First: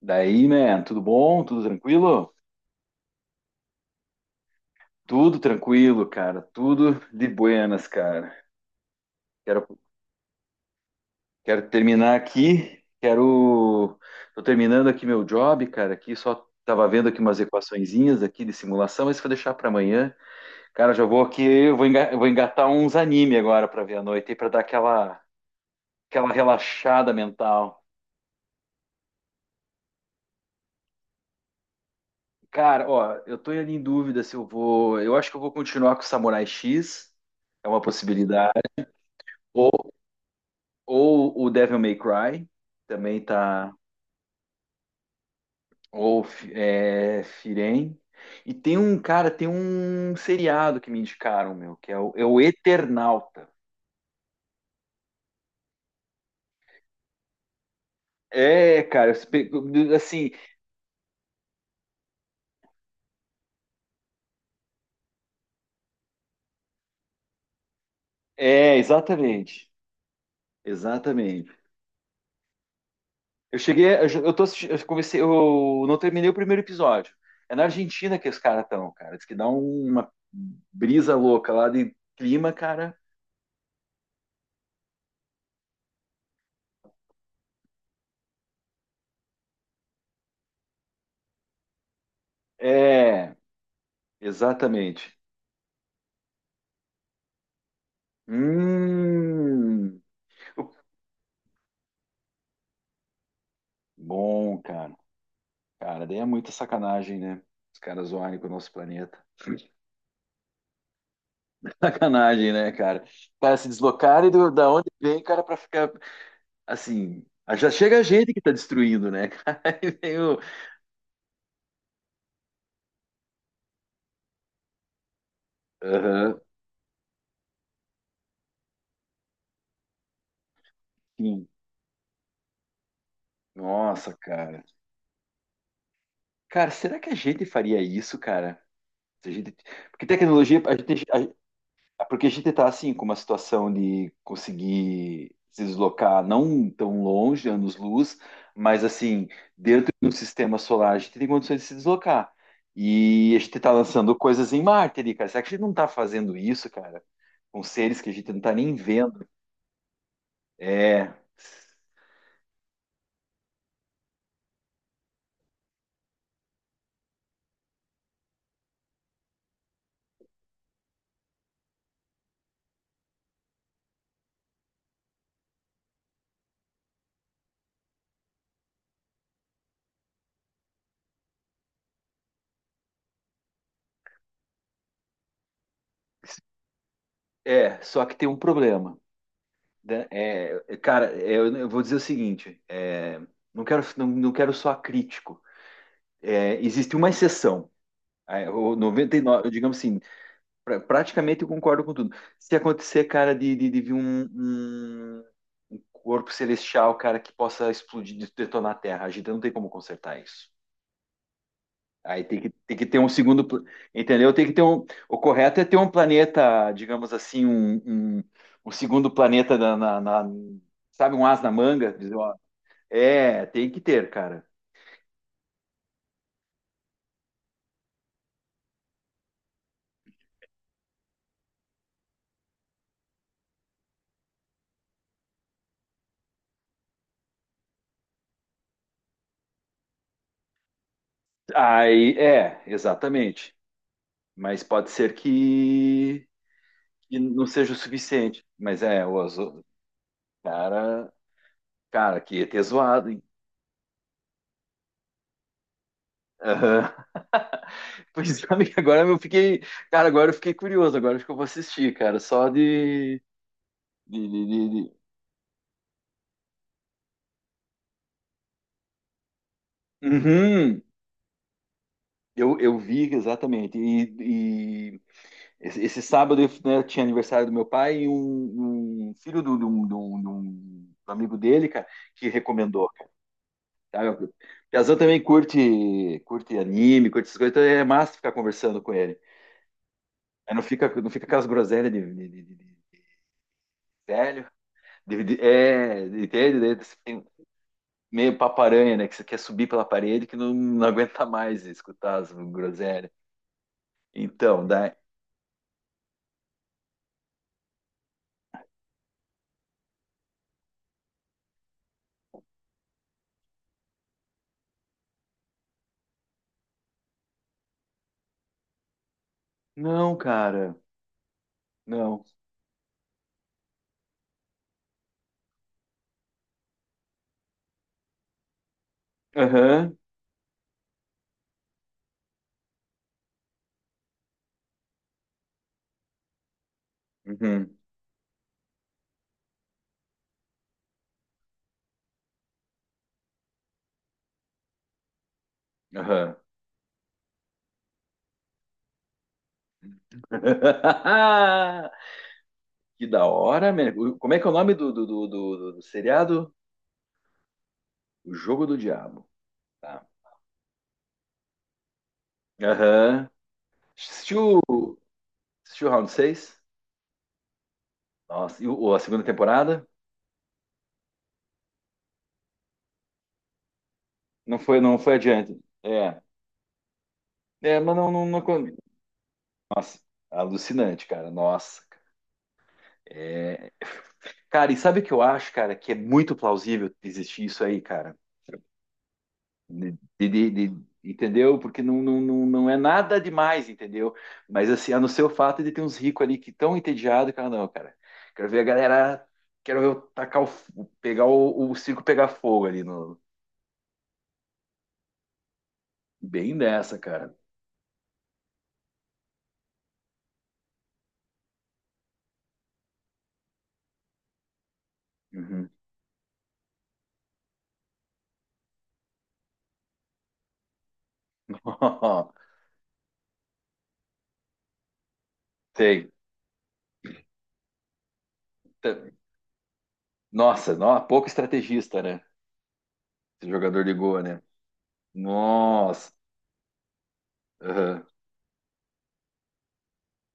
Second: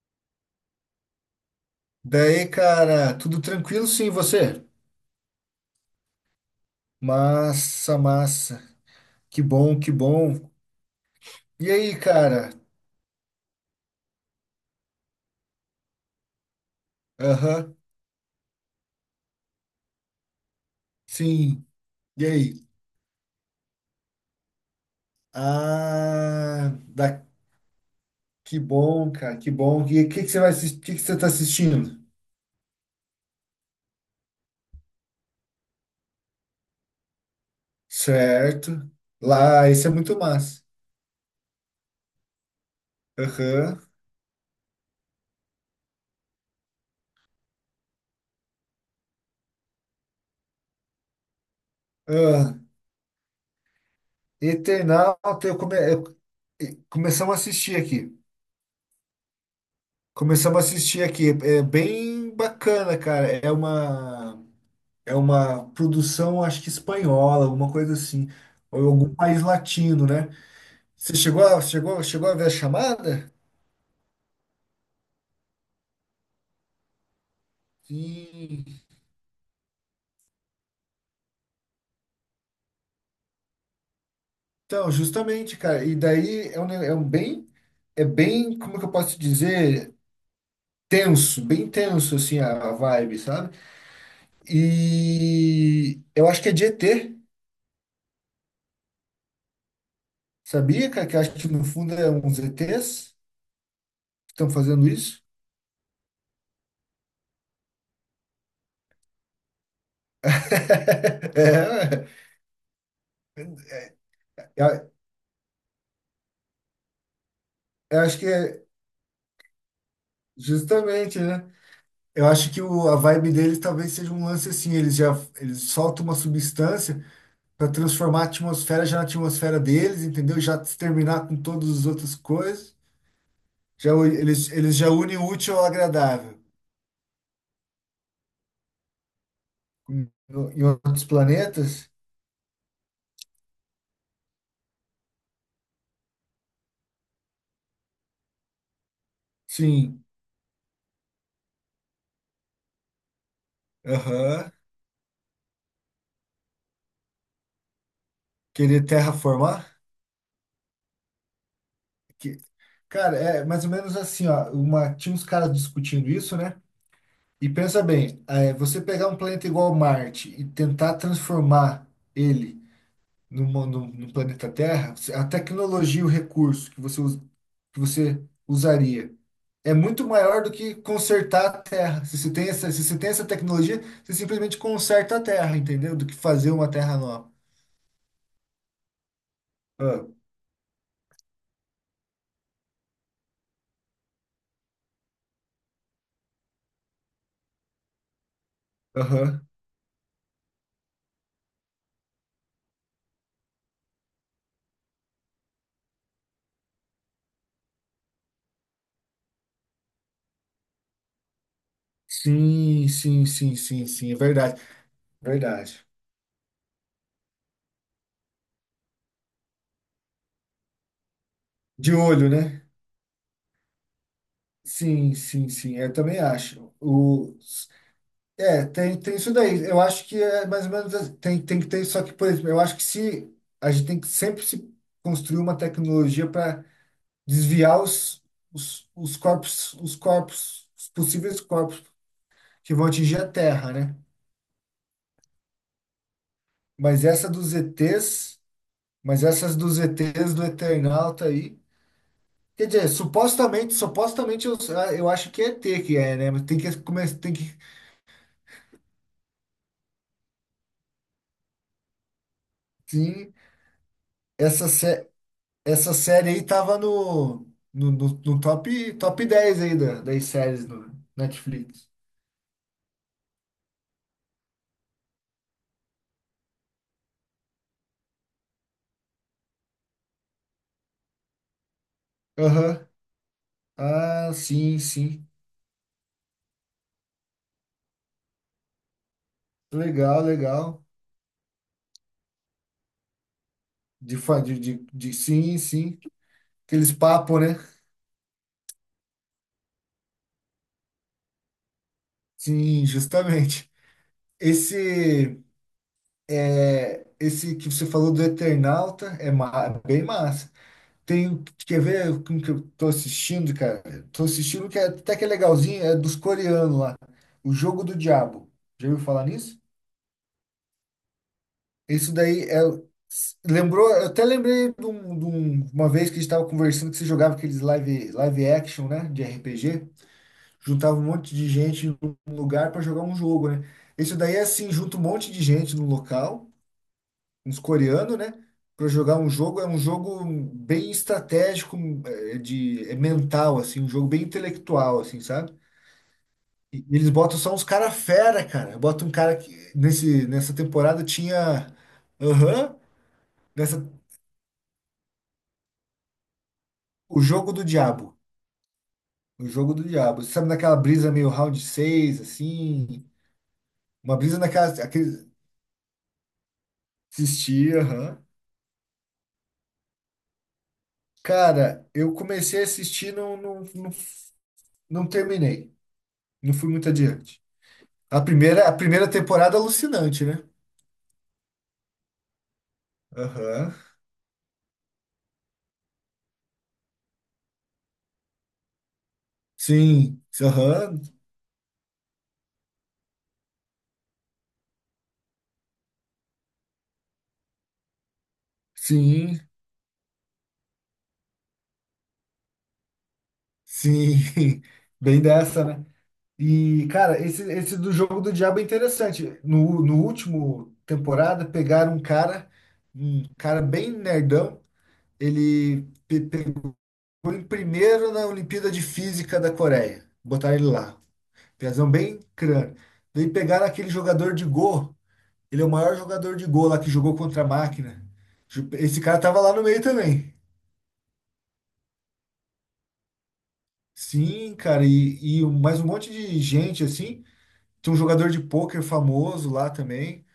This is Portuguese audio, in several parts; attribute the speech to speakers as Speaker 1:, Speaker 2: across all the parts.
Speaker 1: Daí, man, tudo bom? Tudo tranquilo?
Speaker 2: Daí, cara, tudo tranquilo sim, e você?
Speaker 1: Tudo tranquilo, cara. Tudo de buenas,
Speaker 2: Massa,
Speaker 1: cara.
Speaker 2: massa. Que
Speaker 1: Quero,
Speaker 2: bom, que bom.
Speaker 1: quero
Speaker 2: E aí,
Speaker 1: terminar
Speaker 2: cara?
Speaker 1: aqui. Quero. Tô terminando aqui meu job, cara. Aqui só tava vendo aqui umas
Speaker 2: Aham,
Speaker 1: equaçõezinhas aqui de simulação, mas isso eu vou deixar pra amanhã. Cara, já vou aqui,
Speaker 2: sim.
Speaker 1: eu
Speaker 2: E
Speaker 1: vou
Speaker 2: aí?
Speaker 1: engatar uns anime agora pra ver à noite, aí pra dar aquela, aquela
Speaker 2: Ah,
Speaker 1: relaxada mental.
Speaker 2: Que bom, cara, que bom. E o que que você vai assistir? Que você tá assistindo?
Speaker 1: Cara, ó, eu tô ali em dúvida se eu vou. Eu acho que eu vou continuar com o Samurai X. É uma possibilidade.
Speaker 2: Certo. Lá, esse é muito massa.
Speaker 1: Ou o Devil May Cry, também tá.
Speaker 2: Aham.
Speaker 1: Ou é, Firen. E tem um seriado que me indicaram, meu, que é é o
Speaker 2: Ah,
Speaker 1: Eternauta.
Speaker 2: Eternauta, eu, come... eu- e- começamos a assistir aqui.
Speaker 1: É, cara, assim,
Speaker 2: Começamos a assistir aqui. É bem bacana, cara. É uma produção, acho que espanhola, alguma coisa assim,
Speaker 1: é,
Speaker 2: ou algum país
Speaker 1: exatamente.
Speaker 2: latino, né? Você chegou
Speaker 1: Exatamente.
Speaker 2: a, chegou, chegou a ver a chamada?
Speaker 1: Eu cheguei, eu tô assistindo, eu comecei, eu não terminei o primeiro episódio. É na Argentina que os caras
Speaker 2: Sim.
Speaker 1: estão, cara. Diz que uma brisa louca lá de clima, cara.
Speaker 2: Então, justamente, cara, e daí é bem, como que eu posso dizer, tenso, bem tenso, assim, a vibe,
Speaker 1: É,
Speaker 2: sabe?
Speaker 1: exatamente.
Speaker 2: E eu acho que é de ET,
Speaker 1: Hum.
Speaker 2: sabia, cara? Que eu acho que no fundo é uns ETs que estão
Speaker 1: Bom,
Speaker 2: fazendo
Speaker 1: cara.
Speaker 2: isso.
Speaker 1: Cara, daí é muita sacanagem, né? Os caras zoarem com o nosso planeta.
Speaker 2: É,
Speaker 1: Sacanagem, né, cara? Cara, se deslocarem da onde
Speaker 2: eu
Speaker 1: vem, cara, pra ficar assim. Ah, Já chega
Speaker 2: eu
Speaker 1: a
Speaker 2: acho que
Speaker 1: gente que tá
Speaker 2: é
Speaker 1: destruindo, né, cara?
Speaker 2: justamente, né? Eu acho que a vibe deles talvez seja um lance assim, eles soltam uma
Speaker 1: Aham,
Speaker 2: substância para transformar a atmosfera já na atmosfera deles, entendeu? Já exterminar com
Speaker 1: sim.
Speaker 2: todas as outras coisas. Já u-
Speaker 1: Nossa,
Speaker 2: eles,
Speaker 1: cara.
Speaker 2: eles já unem o útil ao agradável.
Speaker 1: Cara, será que a gente faria isso, cara? Se a gente... Porque
Speaker 2: Em,
Speaker 1: tecnologia,
Speaker 2: em
Speaker 1: a gente,
Speaker 2: outros planetas?
Speaker 1: é porque a gente está assim com uma situação de conseguir se deslocar não tão longe, anos-luz, mas assim, dentro
Speaker 2: Sim.
Speaker 1: do sistema solar a gente tem condições de se deslocar. E a gente está lançando coisas
Speaker 2: Aham.
Speaker 1: em Marte ali, cara. Será que a gente não está fazendo isso, cara? Com seres que a gente não está nem
Speaker 2: Querer
Speaker 1: vendo.
Speaker 2: terraformar?
Speaker 1: É,
Speaker 2: Que, cara, é mais ou menos assim, ó, tinha uns caras discutindo isso, né? E pensa bem, é, você pegar um planeta igual Marte e tentar transformar ele no planeta Terra, a tecnologia, e o recurso que você usaria é muito maior do que consertar a Terra. Se você tem essa tecnologia, você simplesmente conserta a Terra, entendeu? Do que fazer uma Terra nova.
Speaker 1: só que tem um problema,
Speaker 2: Ah,
Speaker 1: né? Eu vou dizer o seguinte, não quero, não quero soar crítico. É, existe uma exceção. Aí, o noventa e
Speaker 2: aham.
Speaker 1: nove digamos assim, praticamente eu concordo com tudo. Se acontecer, cara, de vir um, um corpo celestial, cara, que possa explodir, detonar a Terra, a gente não tem como consertar isso. Tem que
Speaker 2: Sim,
Speaker 1: ter um
Speaker 2: sim,
Speaker 1: segundo,
Speaker 2: sim, sim, sim, é
Speaker 1: entendeu? Tem que
Speaker 2: verdade,
Speaker 1: ter um, o correto é ter
Speaker 2: verdade.
Speaker 1: um planeta, digamos assim, um, um segundo planeta sabe, um as na manga,
Speaker 2: De
Speaker 1: dizer,
Speaker 2: olho,
Speaker 1: ó,
Speaker 2: né?
Speaker 1: é, tem que ter, cara.
Speaker 2: Sim, sim, sim, eu também acho. É, tem isso daí. Eu acho que é mais ou menos assim. Tem que ter, só que, por exemplo, eu acho que se a gente tem que sempre se construir uma tecnologia para desviar os corpos, os possíveis corpos
Speaker 1: Aí, é,
Speaker 2: que vão atingir a
Speaker 1: exatamente.
Speaker 2: Terra, né?
Speaker 1: Mas pode ser que
Speaker 2: Mas
Speaker 1: não
Speaker 2: essa dos
Speaker 1: seja o
Speaker 2: ETs,
Speaker 1: suficiente. Mas é, o
Speaker 2: mas essas
Speaker 1: azul,
Speaker 2: dos ETs do
Speaker 1: cara,
Speaker 2: Eternauta aí.
Speaker 1: cara, que ia ter
Speaker 2: Quer dizer,
Speaker 1: zoado, hein?
Speaker 2: supostamente, supostamente eu acho que é ET que é, né? Mas tem que
Speaker 1: Aham.
Speaker 2: começar, tem que.
Speaker 1: Pois é, amigo, agora eu fiquei, cara, agora eu fiquei curioso, agora acho que eu vou assistir, cara, só
Speaker 2: Sim,
Speaker 1: de, de,
Speaker 2: essa,
Speaker 1: de- de-
Speaker 2: sé- Essa série aí tava no top 10 aí das séries
Speaker 1: Uhum.
Speaker 2: do Netflix.
Speaker 1: Eu vi exatamente, e esse sábado né, tinha aniversário do meu pai e um filho do amigo dele, cara, que
Speaker 2: Aham.
Speaker 1: recomendou, cara,
Speaker 2: Ah,
Speaker 1: sabe?
Speaker 2: sim,
Speaker 1: Piazão também
Speaker 2: sim.
Speaker 1: curte, curte anime, curte essas coisas, então é massa ficar conversando com ele.
Speaker 2: Legal,
Speaker 1: Aí não
Speaker 2: legal.
Speaker 1: fica, não fica aquelas groselhas de
Speaker 2: De, fa-
Speaker 1: velho.
Speaker 2: de- Sim, sim.
Speaker 1: Entende? Daí
Speaker 2: Aqueles
Speaker 1: você tem
Speaker 2: papos, né?
Speaker 1: meio paparanha, né? Que você quer subir pela parede que não aguenta mais escutar as
Speaker 2: Sim,
Speaker 1: groselhas.
Speaker 2: justamente.
Speaker 1: Então, daí.
Speaker 2: Esse, esse que você falou do Eternauta é bem massa. Quer ver como que eu tô assistindo, cara? Tô assistindo até que é legalzinho, é dos coreanos lá. O Jogo do Diabo. Já ouviu falar nisso?
Speaker 1: Não, cara.
Speaker 2: Isso
Speaker 1: Não.
Speaker 2: daí é, lembrou, eu até lembrei de uma vez que a gente estava conversando que você jogava aqueles live, live action, né, de RPG,
Speaker 1: Aham.
Speaker 2: juntava um monte de gente em um lugar para jogar um jogo, né? Isso daí é assim, junta um monte de gente no local, uns
Speaker 1: Uhum.
Speaker 2: coreanos, né, para jogar um jogo, é um jogo bem estratégico, é, de é mental assim, um jogo bem intelectual assim, sabe?
Speaker 1: Aham.
Speaker 2: E eles botam só uns cara fera, cara. Bota um cara que nesse nessa temporada tinha. Aham.
Speaker 1: Que da hora,
Speaker 2: Nessa
Speaker 1: man. Como é que é o nome do seriado?
Speaker 2: O Jogo do Diabo.
Speaker 1: O Jogo do Diabo.
Speaker 2: O Jogo do
Speaker 1: Tá.
Speaker 2: Diabo. Sabe naquela brisa meio round 6 assim?
Speaker 1: Aham.
Speaker 2: Uma brisa
Speaker 1: Assistiu,
Speaker 2: naquela.
Speaker 1: assistiu o Round 6?
Speaker 2: Assistia, aham.
Speaker 1: Nossa, e a segunda temporada?
Speaker 2: Cara, eu comecei a assistir,
Speaker 1: Não foi, não
Speaker 2: não
Speaker 1: foi adiante.
Speaker 2: terminei.
Speaker 1: É,
Speaker 2: Não fui muito adiante.
Speaker 1: é, mas não,
Speaker 2: A
Speaker 1: não, não.
Speaker 2: primeira, a
Speaker 1: con-
Speaker 2: primeira temporada é
Speaker 1: Nossa,
Speaker 2: alucinante, né?
Speaker 1: alucinante, cara. Nossa. É,
Speaker 2: Aham.
Speaker 1: cara, e sabe o que eu acho, cara? Que é muito plausível existir isso aí, cara.
Speaker 2: Sim, aham.
Speaker 1: Entendeu? Porque não é nada demais, entendeu? Mas assim, a não ser o fato de ter uns ricos ali que tão entediados, cara, não, cara. Quero ver a galera.
Speaker 2: Sim,
Speaker 1: Quero ver eu tacar pegar o circo pegar fogo ali no.
Speaker 2: sim. Bem dessa, né?
Speaker 1: Bem
Speaker 2: E,
Speaker 1: dessa,
Speaker 2: cara,
Speaker 1: cara.
Speaker 2: esse do Jogo do Diabo é interessante. No último temporada, pegaram um cara bem nerdão.
Speaker 1: Uhum.
Speaker 2: Ele pegou em primeiro na Olimpíada de Física da Coreia. Botaram ele lá. Piazão bem crânio. Daí pegaram aquele jogador de Go. Ele é o maior
Speaker 1: Sei.
Speaker 2: jogador de Go lá que jogou contra a máquina. Esse cara tava lá no meio também.
Speaker 1: Nossa, pouco estrategista, né? Esse jogador de Goa, né?
Speaker 2: Sim, cara, e mais um monte
Speaker 1: Nossa.
Speaker 2: de gente assim. Tem um
Speaker 1: Aham,
Speaker 2: jogador de pôquer famoso lá também,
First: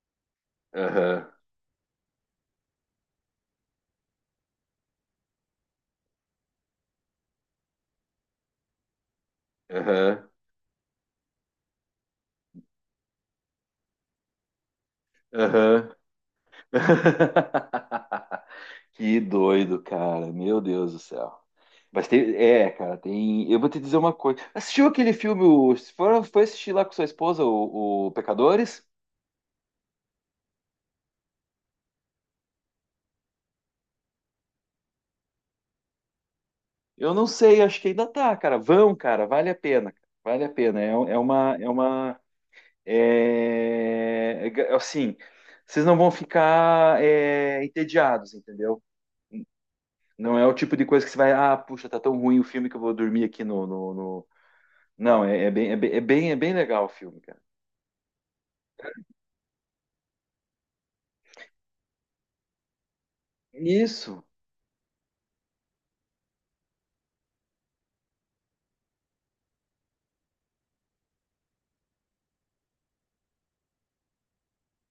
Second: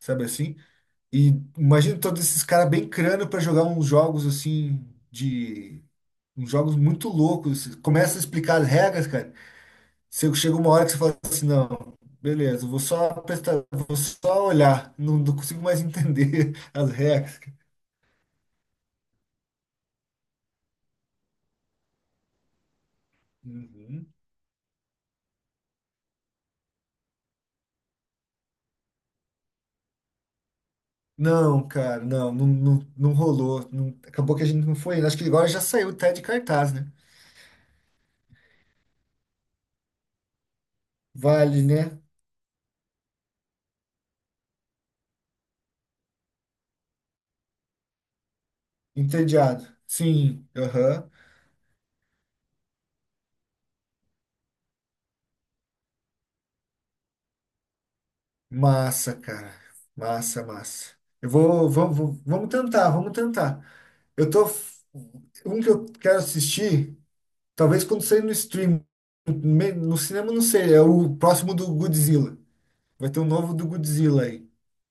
Speaker 2: sabe assim?
Speaker 1: aham,
Speaker 2: E imagina todos esses caras bem crânio para jogar uns jogos assim de uns jogos muito loucos. Assim, começa a explicar as regras, cara.
Speaker 1: aham,
Speaker 2: Você chega uma hora que você fala assim, não, beleza, eu vou só prestar, vou só olhar, não consigo mais
Speaker 1: aham.
Speaker 2: entender as regras.
Speaker 1: Que doido, cara. Meu Deus do céu. Mas tem, é, cara, tem. Eu vou te dizer
Speaker 2: Uhum.
Speaker 1: uma coisa. Assistiu aquele filme? O- se for- Foi assistir lá com sua esposa, o Pecadores?
Speaker 2: Não, cara, não rolou. Acabou que a gente não foi. Acho que agora já saiu até de cartaz, né?
Speaker 1: Eu não sei, acho que ainda tá, cara. Vão, cara, vale a pena. Vale a pena. É, um, é uma,
Speaker 2: Vale,
Speaker 1: é
Speaker 2: né?
Speaker 1: uma, É, é, assim, vocês não vão ficar é, entediados, entendeu?
Speaker 2: Entediado.
Speaker 1: Não
Speaker 2: Sim,
Speaker 1: é o tipo de coisa
Speaker 2: aham.
Speaker 1: que você vai, ah, puxa, tá tão ruim o filme que eu vou dormir aqui no... Não, é bem legal o filme, cara.
Speaker 2: Massa, cara. Massa, massa. Vamos tentar, vamos tentar.
Speaker 1: Isso.
Speaker 2: Eu tô. Um que eu quero assistir, talvez quando sair no stream, no cinema não sei, é o próximo do Godzilla. Vai ter um novo do Godzilla aí.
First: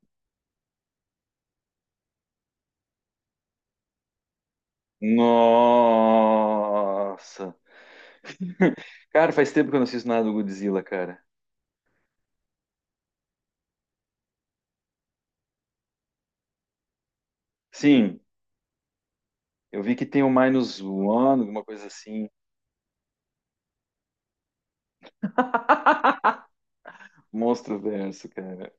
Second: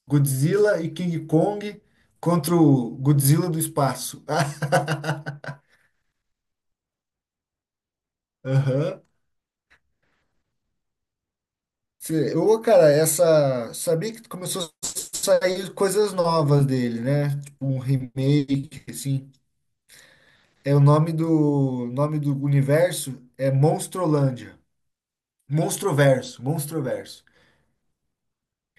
Speaker 2: Godzilla e King Kong contra o Godzilla do espaço.
Speaker 1: Nossa.
Speaker 2: Aham.
Speaker 1: Cara, faz tempo que eu não assisto nada do Godzilla, cara.
Speaker 2: Ô, cara, essa. Sabia que começou a sair coisas novas dele, né? Tipo um
Speaker 1: Sim,
Speaker 2: remake, assim.
Speaker 1: eu vi que tem o
Speaker 2: É o
Speaker 1: Minus
Speaker 2: nome
Speaker 1: One, alguma coisa
Speaker 2: do nome
Speaker 1: assim.
Speaker 2: do universo é Monstrolândia. Monstroverso, Monstroverso.
Speaker 1: Monstro Verso, cara.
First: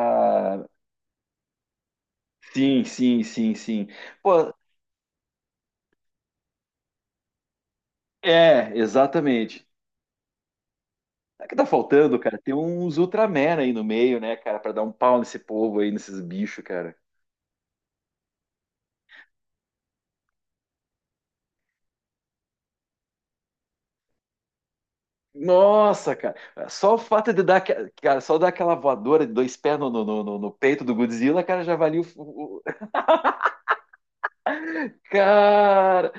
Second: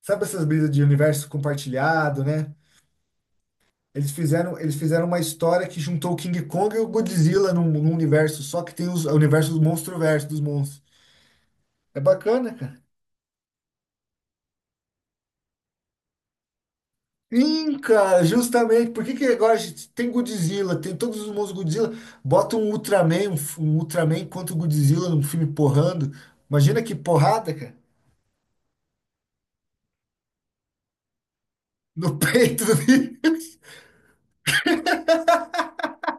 Speaker 2: Sabe essas brisas de universo compartilhado, né?
Speaker 1: sim, sim, sim, sim.
Speaker 2: Eles
Speaker 1: Pô,
Speaker 2: fizeram, eles fizeram uma história que juntou o King Kong e o Godzilla num universo só
Speaker 1: é,
Speaker 2: que tem o universo dos
Speaker 1: exatamente.
Speaker 2: Monstroverso, dos monstros.
Speaker 1: Sabe o que tá
Speaker 2: É
Speaker 1: faltando, cara? Tem
Speaker 2: bacana, cara.
Speaker 1: uns Ultraman aí no meio, né, cara, pra dar um pau nesse povo aí, nesses bichos, cara.
Speaker 2: Sim, cara, justamente. Por que que agora a gente tem Godzilla, tem todos os monstros Godzilla, bota um Ultraman, um Ultraman contra o Godzilla num filme porrando.
Speaker 1: Nossa, cara,
Speaker 2: Imagina
Speaker 1: só
Speaker 2: que
Speaker 1: o fato de
Speaker 2: porrada,
Speaker 1: dar, aque-
Speaker 2: cara,
Speaker 1: cara, só dar aquela voadora de dois pés no peito do Godzilla, cara, já valia
Speaker 2: no peito do bicho.
Speaker 1: cara,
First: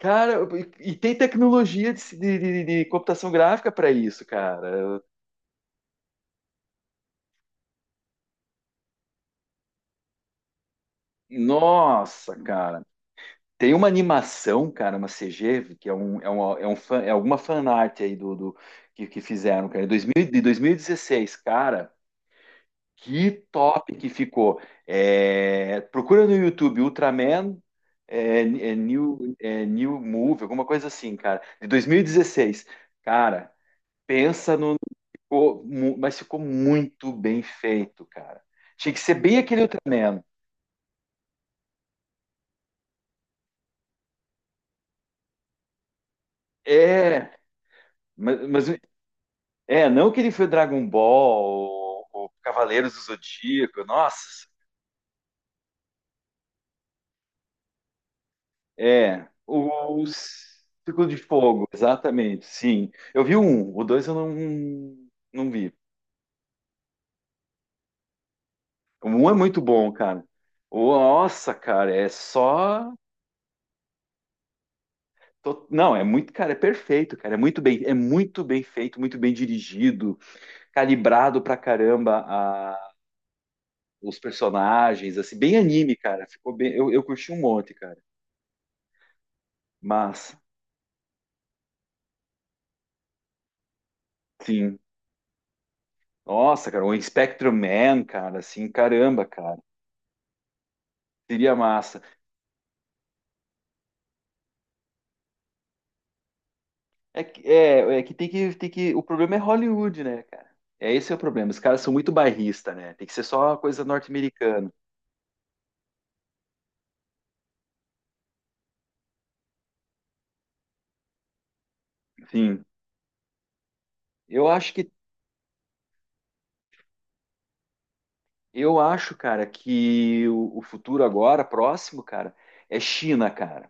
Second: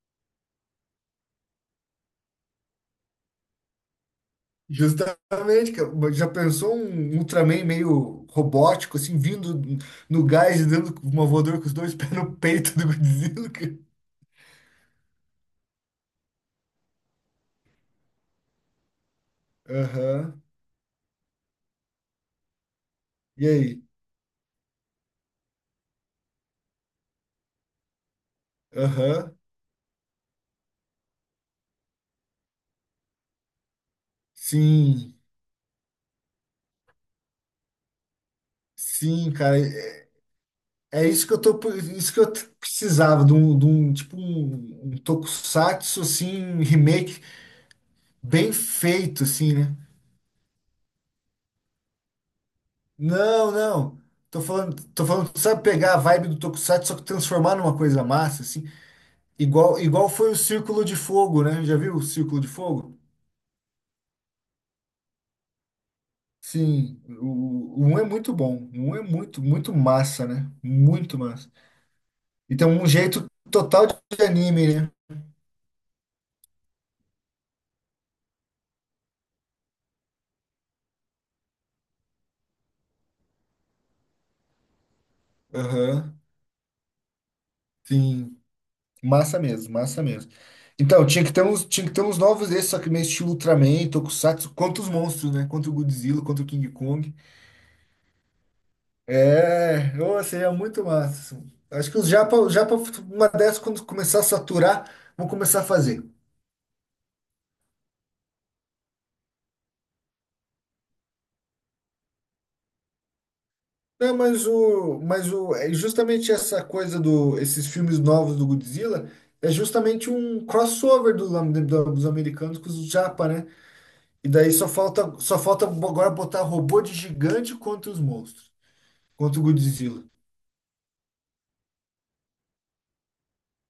Speaker 1: cara, e tem tecnologia de computação gráfica para isso, cara.
Speaker 2: Justamente, cara. Mas já pensou um Ultraman meio robótico, assim, vindo no gás e dando uma voadora com os dois pés
Speaker 1: Nossa,
Speaker 2: no peito
Speaker 1: cara.
Speaker 2: do Godzilla,
Speaker 1: Tem
Speaker 2: cara?
Speaker 1: uma animação, cara, uma CG, que é é um fan, é alguma fanart aí do que fizeram, cara, em 2000 de
Speaker 2: Aham.
Speaker 1: 2016, cara, que
Speaker 2: E aí?
Speaker 1: top que ficou. É, procura no YouTube Ultraman New,
Speaker 2: Aham.
Speaker 1: New Move, alguma coisa assim, cara, de 2016. Cara, pensa no.
Speaker 2: Sim.
Speaker 1: Mas ficou muito bem feito, cara. Tinha que ser
Speaker 2: Sim,
Speaker 1: bem
Speaker 2: cara.
Speaker 1: aquele
Speaker 2: É
Speaker 1: Ultraman.
Speaker 2: é isso que eu tô, isso que eu t- precisava de um tipo um tokusatsu assim, um remake
Speaker 1: É,
Speaker 2: bem
Speaker 1: mas
Speaker 2: feito assim, né?
Speaker 1: é, não que ele foi Dragon Ball, ou Cavaleiros do
Speaker 2: Não,
Speaker 1: Zodíaco,
Speaker 2: não.
Speaker 1: nossa.
Speaker 2: Tô falando, sabe pegar a vibe do tokusatsu só que transformar numa coisa massa assim.
Speaker 1: É,
Speaker 2: Igual,
Speaker 1: o
Speaker 2: igual foi o Círculo de
Speaker 1: Círculo de
Speaker 2: Fogo, né?
Speaker 1: Fogo,
Speaker 2: Já viu o Círculo
Speaker 1: exatamente,
Speaker 2: de
Speaker 1: sim.
Speaker 2: Fogo?
Speaker 1: Eu vi um, o dois eu não, não vi.
Speaker 2: Sim, o 1 é muito bom. O 1 é
Speaker 1: O um é
Speaker 2: muito,
Speaker 1: muito
Speaker 2: muito
Speaker 1: bom, cara.
Speaker 2: massa, né? Muito massa.
Speaker 1: Nossa, cara, é
Speaker 2: E tem um
Speaker 1: só.
Speaker 2: jeito total de anime, né?
Speaker 1: Não, é muito, cara, é perfeito, cara. É muito bem feito, muito bem dirigido, calibrado pra caramba os personagens, assim, bem anime,
Speaker 2: Aham.
Speaker 1: cara. Ficou bem. Eu curti um monte, cara.
Speaker 2: Sim, massa mesmo, massa mesmo.
Speaker 1: Mas,
Speaker 2: Então, tinha que ter uns novos desses, só que meio estilo Ultraman, Tokusatsu,
Speaker 1: sim.
Speaker 2: contra os monstros, né? Contra o Godzilla, contra o King
Speaker 1: Nossa, cara, o
Speaker 2: Kong.
Speaker 1: Spectrum Man, cara, assim, caramba, cara.
Speaker 2: É, ô, seria muito massa assim.
Speaker 1: Seria
Speaker 2: Acho que
Speaker 1: massa.
Speaker 2: os japa, uma dessas, quando começar a saturar, vão começar a fazer.
Speaker 1: É que tem que tem que o problema é Hollywood, né, cara? É esse é o problema. Os caras são muito bairrista, né? Tem que ser só uma coisa
Speaker 2: Não,
Speaker 1: norte-americana.
Speaker 2: é justamente esses filmes novos do Godzilla é justamente um crossover dos americanos
Speaker 1: Enfim,
Speaker 2: com os japa, né? E
Speaker 1: eu
Speaker 2: daí
Speaker 1: acho que
Speaker 2: só falta agora botar robô de gigante contra os monstros,
Speaker 1: eu acho,
Speaker 2: contra o
Speaker 1: cara,
Speaker 2: Godzilla.
Speaker 1: que o futuro agora próximo, cara, é China, cara.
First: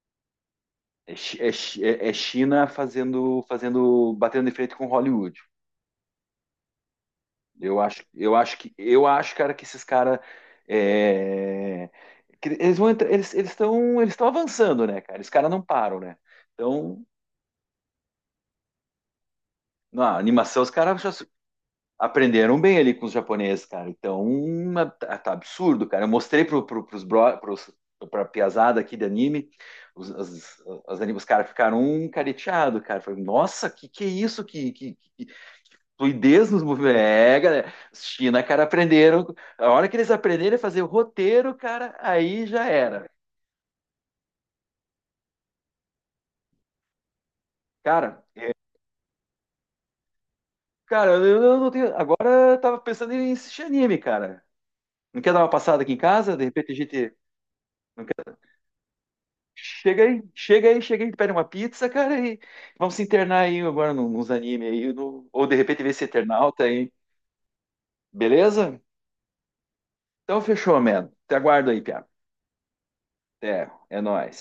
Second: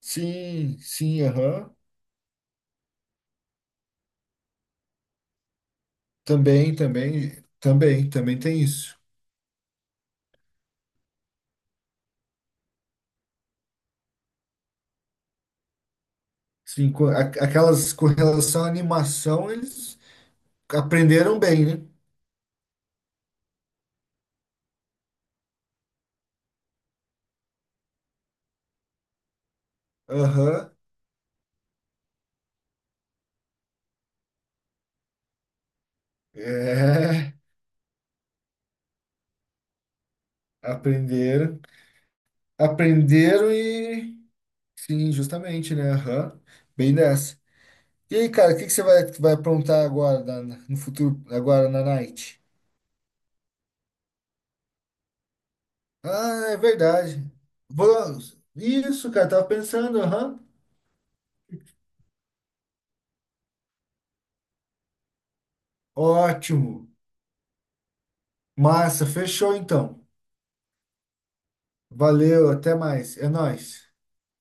Speaker 2: Sim,
Speaker 1: É,
Speaker 2: sim, aham.
Speaker 1: é China fazendo fazendo batendo de frente com Hollywood.
Speaker 2: Também, também, também, também tem isso.
Speaker 1: Eu acho, cara, que esses caras é, que eles vão entrar, eles estão avançando, né, cara? Esses caras não param, né?
Speaker 2: Sim,
Speaker 1: Então,
Speaker 2: aquelas com relação à animação, eles
Speaker 1: na animação os caras já se-
Speaker 2: aprenderam bem, né?
Speaker 1: aprenderam bem ali com os japoneses, cara. Então, tá, tá absurdo, cara. Eu mostrei pro, pro, pros bro, pros, pra piazada aqui de anime, os, as,
Speaker 2: Aham.
Speaker 1: os caras ficaram um careteado, cara. Falei, nossa, que é isso? Fluidez nos movimentos.
Speaker 2: É,
Speaker 1: É, galera. Os China, cara, aprenderam. A hora que eles aprenderem a fazer o roteiro,
Speaker 2: aprenderam.
Speaker 1: cara, aí já era.
Speaker 2: Aprenderam e. Sim, justamente, né? Aham. Bem dessa. E
Speaker 1: Cara,
Speaker 2: aí,
Speaker 1: eu-
Speaker 2: cara, o que que você vai aprontar agora, no
Speaker 1: cara,
Speaker 2: futuro,
Speaker 1: eu
Speaker 2: agora
Speaker 1: não
Speaker 2: na
Speaker 1: tenho. Agora
Speaker 2: night?
Speaker 1: eu tava pensando em assistir anime, cara. Não quer dar uma passada aqui em casa? De
Speaker 2: Ah, é
Speaker 1: repente a gente.
Speaker 2: verdade.
Speaker 1: Não quer...
Speaker 2: Vamos. Isso, cara, tava pensando, aham.
Speaker 1: Chega aí, pede uma pizza, cara, e vamos se internar aí agora nos animes aí. Ou de repente ver esse Eternauta
Speaker 2: Ótimo.
Speaker 1: aí. Beleza?
Speaker 2: Massa, fechou então.
Speaker 1: Então fechou, mano. Te aguardo aí, Piá.
Speaker 2: Valeu, até mais. É
Speaker 1: Até,
Speaker 2: nóis.
Speaker 1: é nóis.